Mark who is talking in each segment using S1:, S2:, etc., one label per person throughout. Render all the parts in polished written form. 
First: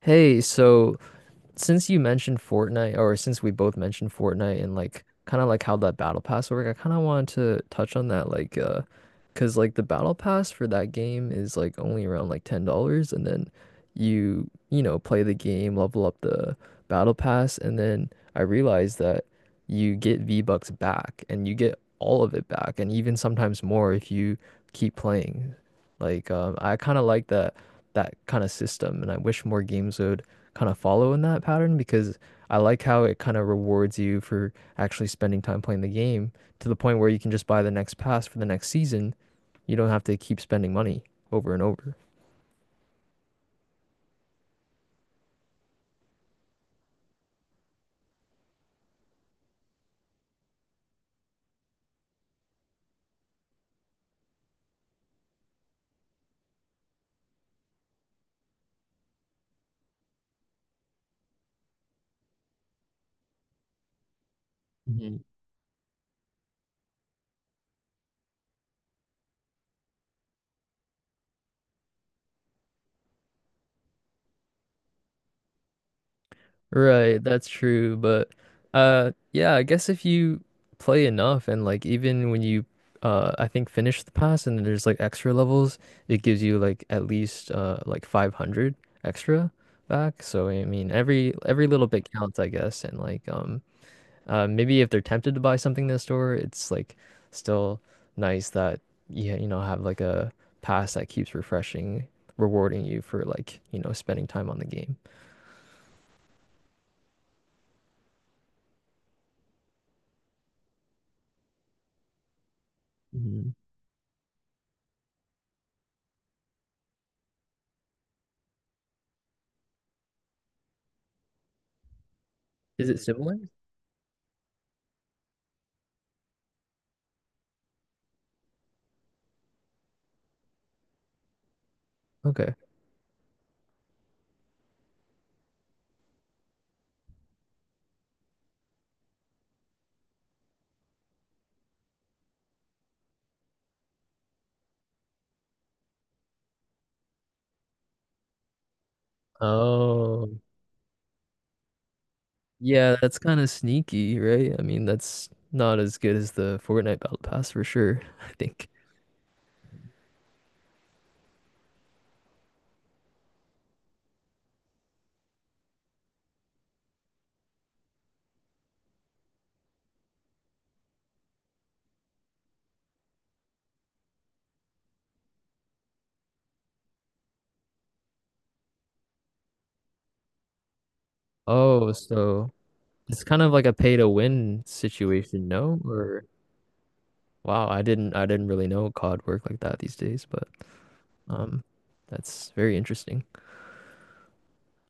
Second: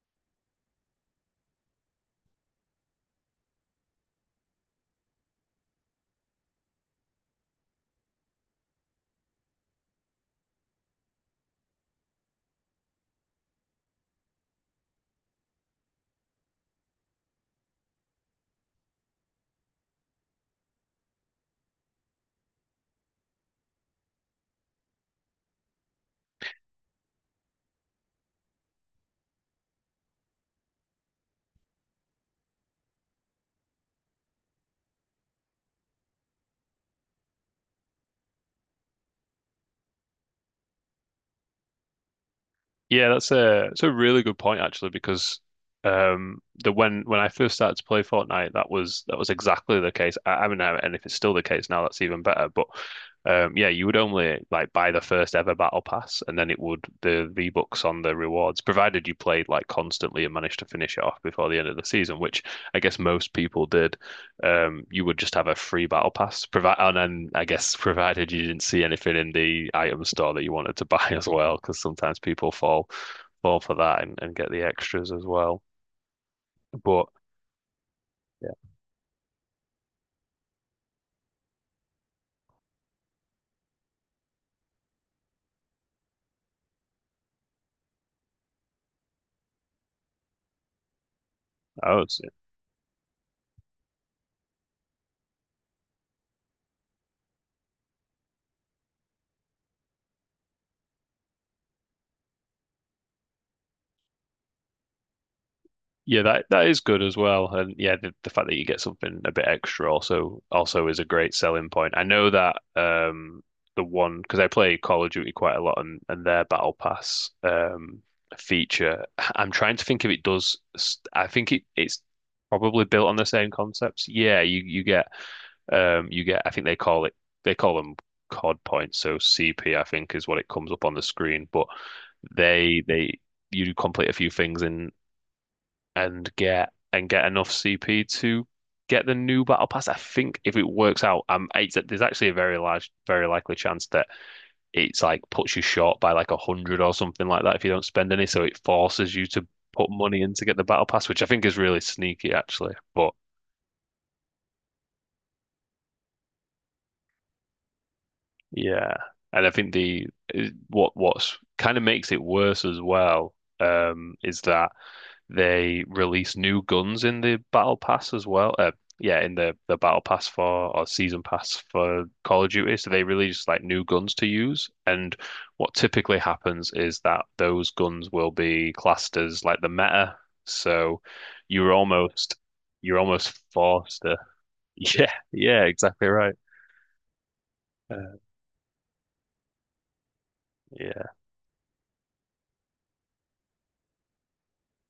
S1: Hey, so since you mentioned Fortnite, or since we both mentioned Fortnite and like kind of like how that battle pass work, I kind of wanted to touch on that because like the battle pass for that game is like only around like $10, and then you know play the game, level up the battle pass, and then I realized that you get V-Bucks back, and you get all of it back, and even sometimes more if you keep playing. I kind of like that kind of system, and I wish more games would kind of follow in that pattern because I like how it kind of rewards you for actually spending time playing the game to the point where you can just buy the next pass for the next season. You don't have to keep spending money over and over.
S2: Yeah, that's a it's a really good point actually because the when I first started to play Fortnite that was exactly the case. I mean, and if it's still the case now, that's even better. But yeah, you would only like buy the first ever battle pass, and then it would the V-Bucks on the rewards, provided you played like constantly and managed to finish it off before the end of the season, which I guess most people did. You
S1: Mhm.
S2: would just have a free battle pass. And then I guess provided you didn't see anything in the item store that you wanted to buy as well, because sometimes people fall for that and get the extras as well. But
S1: Right, that's true, but
S2: yeah,
S1: yeah, I guess if you play enough and like even when you I think finish the pass and then there's like extra levels, it gives you like at least like 500 extra back. So I mean every little
S2: I
S1: bit
S2: would say.
S1: counts, I guess, and like maybe if they're tempted to buy something in the store, it's like still nice that you know have like a pass that keeps refreshing, rewarding you for like, you know, spending time on the game.
S2: Yeah, that is good as well, and yeah, the fact that you get something a bit extra also is a great selling point. I know that
S1: Mhm.
S2: the one, because I play Call of Duty quite a lot, and their Battle Pass feature, I'm trying to think if it does. I think it's probably
S1: Is it
S2: built on the
S1: similar?
S2: same concepts. Yeah, you get you get, I think they call it, they call them COD points, so CP I think is what it comes up on the screen, but
S1: Okay.
S2: they you complete a few things in and get, and get enough CP to get the new battle pass. I think if it works out, it's, there's actually a very large, very likely chance that it's like puts you short by like a hundred or something like that if you don't spend any. So it forces you to put money in
S1: Oh,
S2: to get the battle pass, which I think is really sneaky actually.
S1: yeah,
S2: But
S1: that's kind of sneaky, right? I mean, that's not as good as the Fortnite Battle Pass for sure, I think.
S2: yeah, and I think the what what's kind of makes it worse as well, is that they released new guns in the battle pass as well. Yeah, in the battle pass for, or season pass for, Call of Duty. So they released like new guns to use. And what typically happens is that those guns will be classed as like the meta. So you're
S1: Oh,
S2: almost
S1: so
S2: you're
S1: it's
S2: almost
S1: kind of like a pay
S2: forced
S1: to
S2: to.
S1: win
S2: Yeah,
S1: situation,
S2: yeah,
S1: no?
S2: exactly
S1: Or
S2: right.
S1: wow, I didn't
S2: Uh,
S1: I didn't really know COD worked like that these days, but
S2: yeah,
S1: um that's very interesting.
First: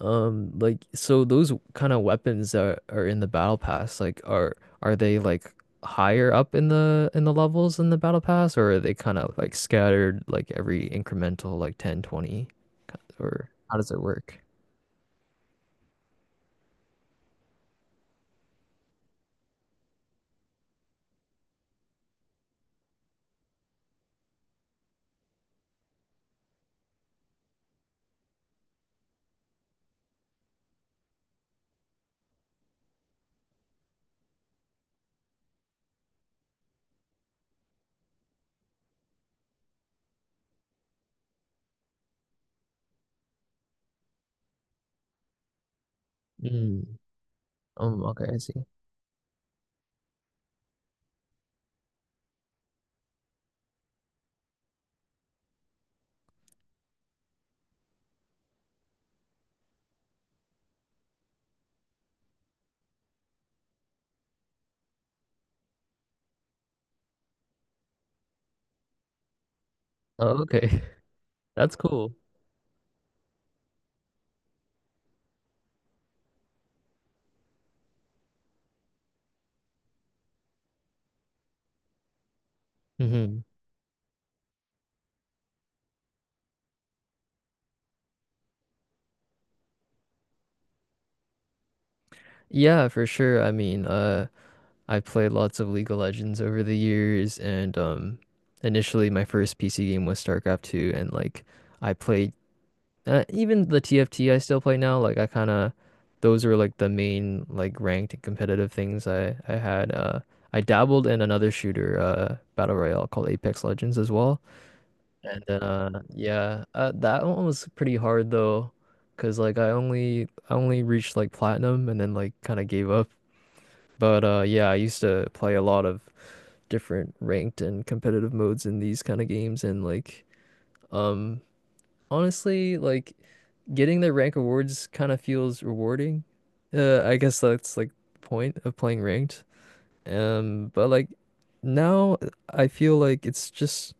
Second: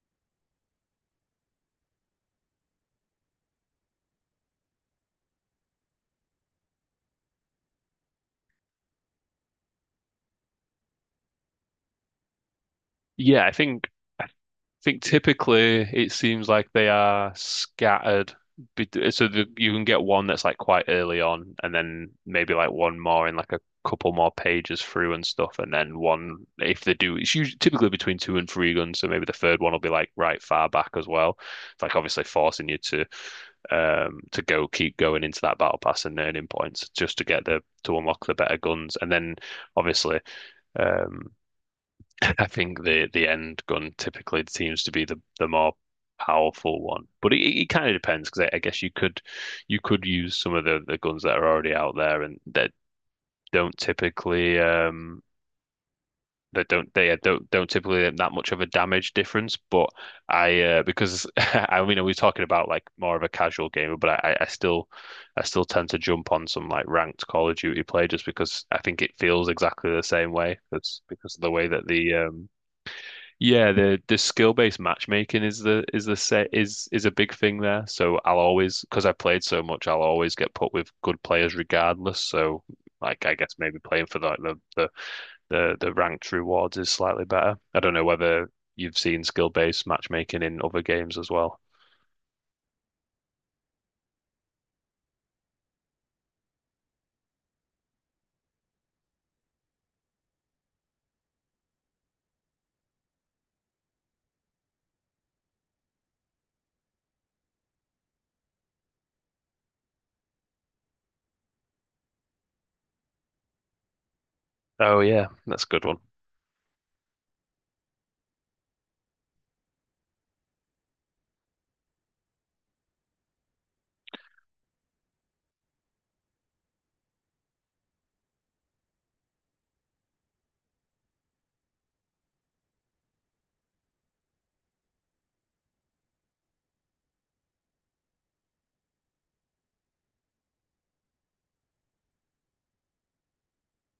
S1: Like so those kind of weapons that are in the battle pass, like are they like higher up in the levels in the battle pass or are they kind of like scattered like every incremental like 10, 20, kind of-
S2: yeah.
S1: or
S2: I
S1: how
S2: think,
S1: does it work?
S2: typically it seems like they are scattered. So the, you can get one that's like quite early on, and then maybe like one more in like a couple more pages through and stuff, and then one, if they do, it's usually typically between two and three guns. So maybe the third one will be like right far back as well. It's like obviously forcing you to go, keep going into that battle pass and earning points just to get the to unlock the better guns, and then obviously um I think the end gun typically seems to be the more powerful
S1: Mm.
S2: one, but it kind of
S1: Okay,
S2: depends
S1: I
S2: because I
S1: see.
S2: guess you could, you could use some of the guns that are already out there and that don't typically that don't, they don't typically have that much of a damage difference. But I, because I mean we're talking about like more of a casual gamer, but I still, I still tend to jump on some like ranked Call of Duty play just because I think it feels exactly the same
S1: Oh,
S2: way.
S1: okay.
S2: That's because of the way
S1: That's
S2: that
S1: cool.
S2: the yeah, the skill-based matchmaking is the set is a big thing there. So I'll always, because I played so much, I'll always get put with good players regardless. So like I
S1: Hmm.
S2: guess maybe playing for like the the ranked rewards is slightly better. I don't know whether you've seen skill-based matchmaking in other games as well.
S1: Yeah, for sure. I mean, I played lots of League of Legends over the years, and initially my first PC game was StarCraft 2, and like I played. Even the TFT I still play now, like I kind of those are like the main like ranked and competitive things I had. I dabbled in another shooter, battle royale called Apex Legends as well,
S2: Oh yeah,
S1: and then
S2: that's a good one.
S1: yeah, that one was pretty hard though, cause like I only reached like platinum and then like kind of gave up. But yeah, I used to play a lot of different ranked and competitive modes in these kind of games, and um honestly, like getting the rank awards kind of feels rewarding. I guess that's like the point of playing ranked. But like now I feel like it's just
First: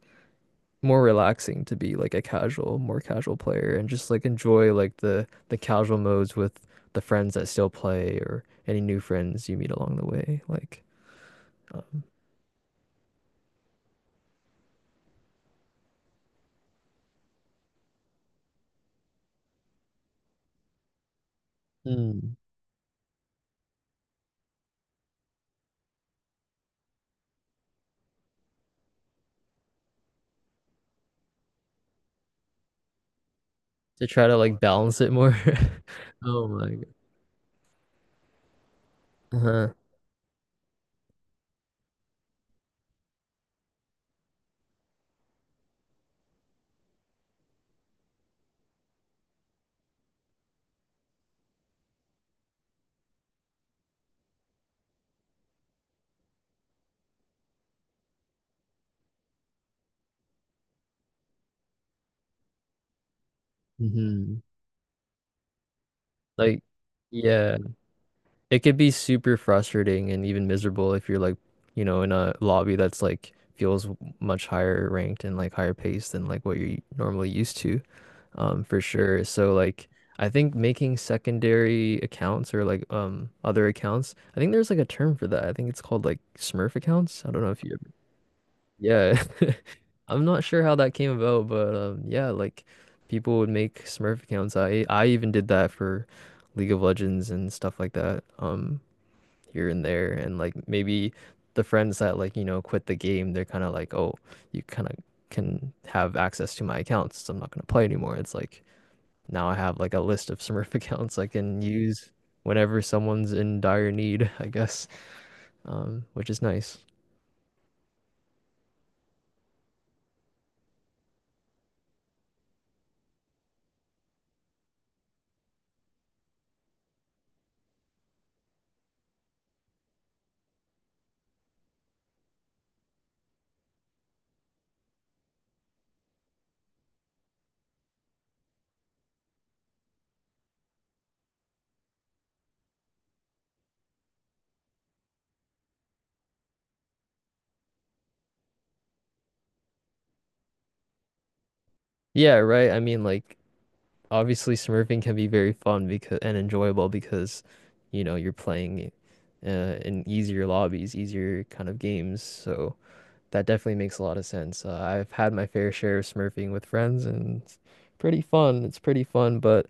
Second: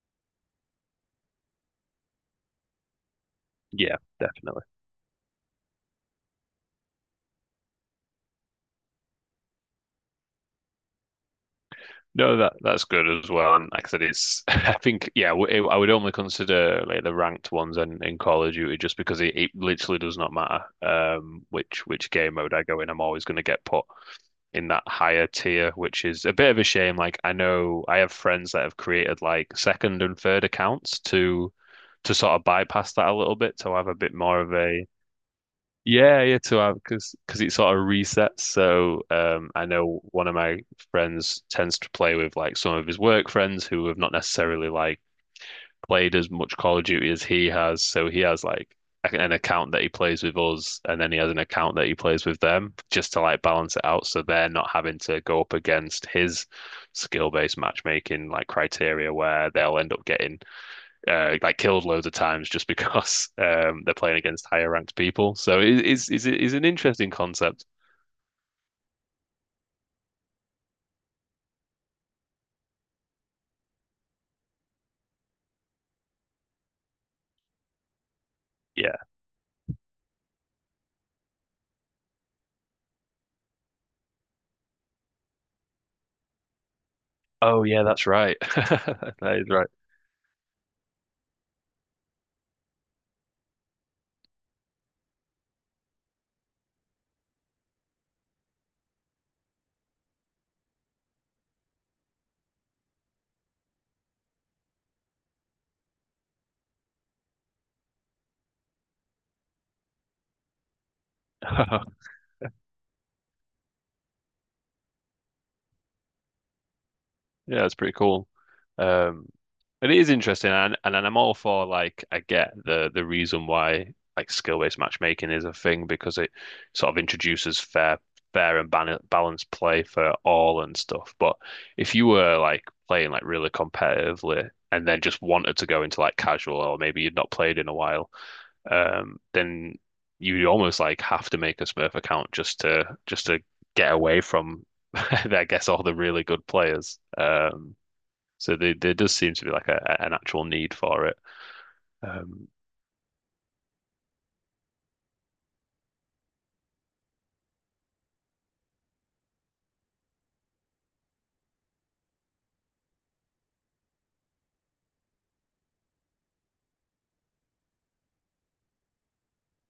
S1: more relaxing to be like a casual, more casual player and
S2: Yeah,
S1: just like
S2: definitely.
S1: enjoy like the casual modes with the friends that still play or any new friends you meet along the way. Um,
S2: No, that that's good as well. And like I said, it's I think yeah, it, I would only consider like the ranked ones in Call of Duty just because it literally does not matter which
S1: Mm.
S2: game mode I go in. I'm always going to get put in that higher tier, which is a bit of a shame. Like I know I have friends that have created like second and third accounts to sort of bypass that a little bit to have a
S1: To
S2: bit
S1: try to
S2: more of
S1: like
S2: a,
S1: balance it more.
S2: yeah, yeah,
S1: Oh
S2: two
S1: my
S2: hours
S1: God.
S2: because it sort of resets. So I
S1: Uh-huh.
S2: know one of my friends tends to play with like some of his work friends who have not necessarily like played as much Call of Duty as he has. So he has like an account that he plays with us, and then he has an account that he plays with them just to like balance it out, so they're not having to go up against his skill-based matchmaking like criteria where they'll end up getting like killed loads of times just because they're playing
S1: Hmm.
S2: against higher ranked people. So it is
S1: Like,
S2: an interesting
S1: yeah.
S2: concept.
S1: It could be super frustrating and even miserable if you're like, you know, in a lobby that's like feels much higher ranked and like higher paced than like what you're normally used to, for
S2: Yeah.
S1: sure. So like I think making secondary accounts or like other accounts, I think there's like a term for that. I think it's called like Smurf accounts. I don't know if
S2: Oh
S1: you
S2: yeah,
S1: ever,
S2: that's right. That
S1: yeah.
S2: is
S1: I'm not sure how that came about, but yeah, like people would make Smurf accounts. I even did that for League of Legends and stuff like that. Here and there, and like maybe the friends that like you know quit the game, they're kind of like, oh, you kind of can have access to my accounts, so I'm not going to play anymore. It's like now I have like a list of Smurf accounts I can
S2: right.
S1: use whenever someone's in dire need. I guess, which is nice.
S2: Yeah, that's pretty cool. Um, it is interesting, and I'm all for like, I get the reason why like skill-based matchmaking is a thing because it sort of introduces fair and ban balanced play for all and stuff. But if you were like playing like really competitively and then just wanted to go into like casual, or maybe you'd not played in a while, then you almost like have to make a Smurf account just to, just to get away from, I guess, all the really good players. So there does seem to be like an actual need for it.
S1: Yeah,
S2: Um,
S1: right, I mean like obviously Smurfing can be very fun because and enjoyable because you know you're playing in easier lobbies, easier kind of games, so that definitely makes a lot of sense. I've had my fair share of smurfing with friends, and it's pretty fun. It's pretty fun, but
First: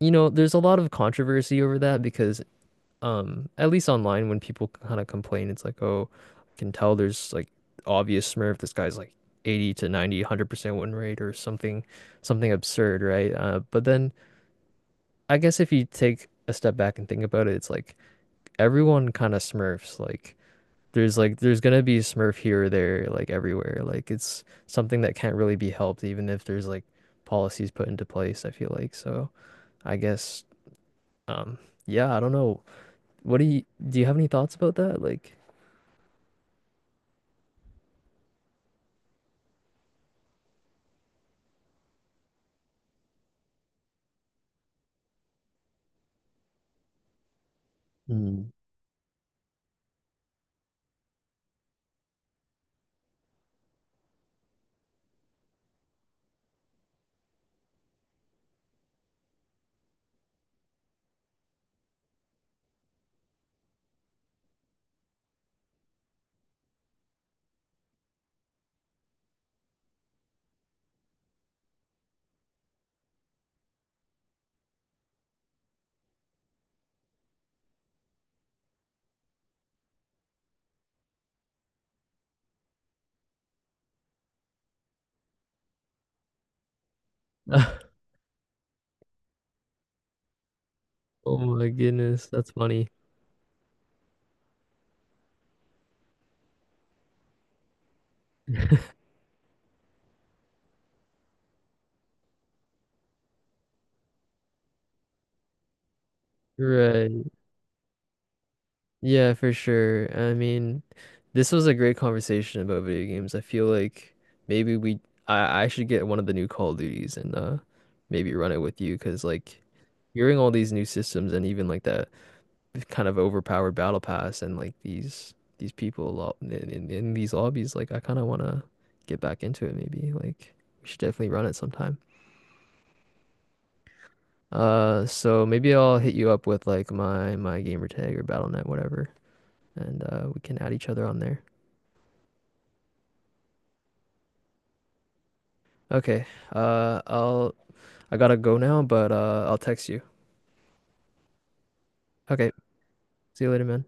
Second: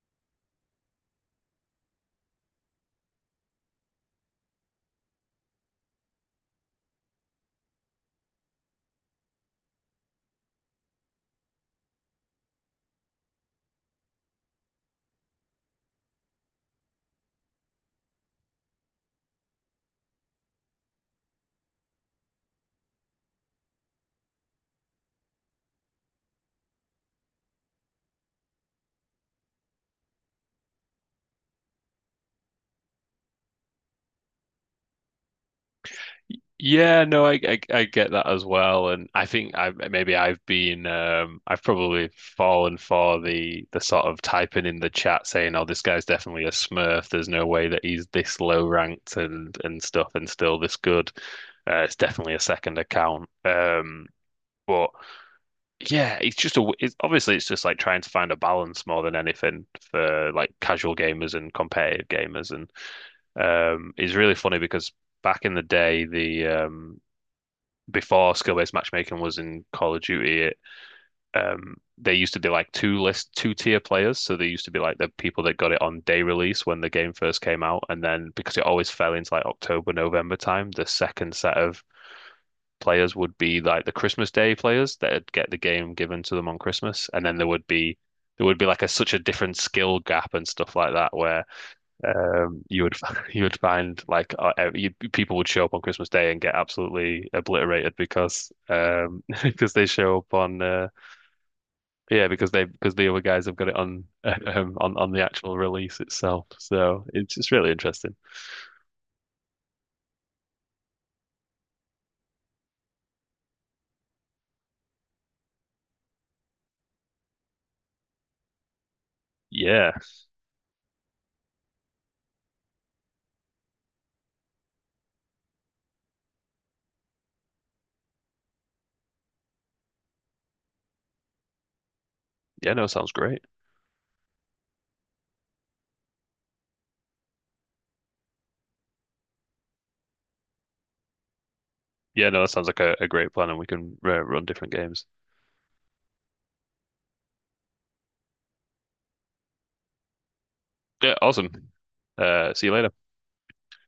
S1: you know, there's a lot of controversy over that because, at least online, when people kind of complain, it's like, oh, I can tell there's like obvious smurf. This guy's like 80 to 90, 100% win rate or something, something absurd, right? But then I guess if you take a step back and think about it, it's like everyone kind of smurfs, like there's gonna be Smurf here or there, like everywhere. Like it's something that can't really be helped, even if there's like policies put into place, I feel like. So I guess um yeah, I don't know. What do you have any thoughts about that? Like
S2: Yeah, no, I get that as well, and I think I maybe I've been I've probably fallen for the sort of typing in the chat saying, "Oh, this guy's definitely a Smurf. There's no way that he's this
S1: Mm.
S2: low ranked and stuff and still this good. It's definitely a second account." But yeah, it's just a. it's obviously it's just like trying to find a balance more than anything for like casual gamers and competitive gamers, and it's really funny because back in the day the before skill-based matchmaking was in Call of Duty, they used to be like two tier players. So they used to be like the people that got it on day release when the game first came out, and then because it always fell into like October, November time, the second set of players would be like the Christmas Day players that'd get the game given to them on Christmas, and then there would be like a such a different skill gap and stuff like that
S1: Oh
S2: where
S1: my goodness, that's
S2: you
S1: funny.
S2: would you would find like people would show up on Christmas Day and get absolutely obliterated because because they show up on yeah, because the other guys have got it on on the actual release itself. So
S1: Right.
S2: it's just really interesting.
S1: Yeah, for sure. I mean, this was a great conversation about video games. I feel like maybe we I should get one of the new Call of Duties and maybe run it with you because like
S2: Yeah,
S1: hearing all these new systems and even like that kind of overpowered battle pass and like these people lo- in, in these lobbies like I kind of want to get back into it maybe like we should definitely run it sometime.
S2: yeah, no, sounds great.
S1: So maybe I'll hit you up with like my gamer tag or Battle.net, whatever, and we can add each other on there.
S2: Yeah, no, that sounds like a great plan, and we can run different games.
S1: Okay. I'll I gotta go now, but I'll text you.
S2: Yeah, awesome.
S1: Okay.
S2: See you later.
S1: See you later, man.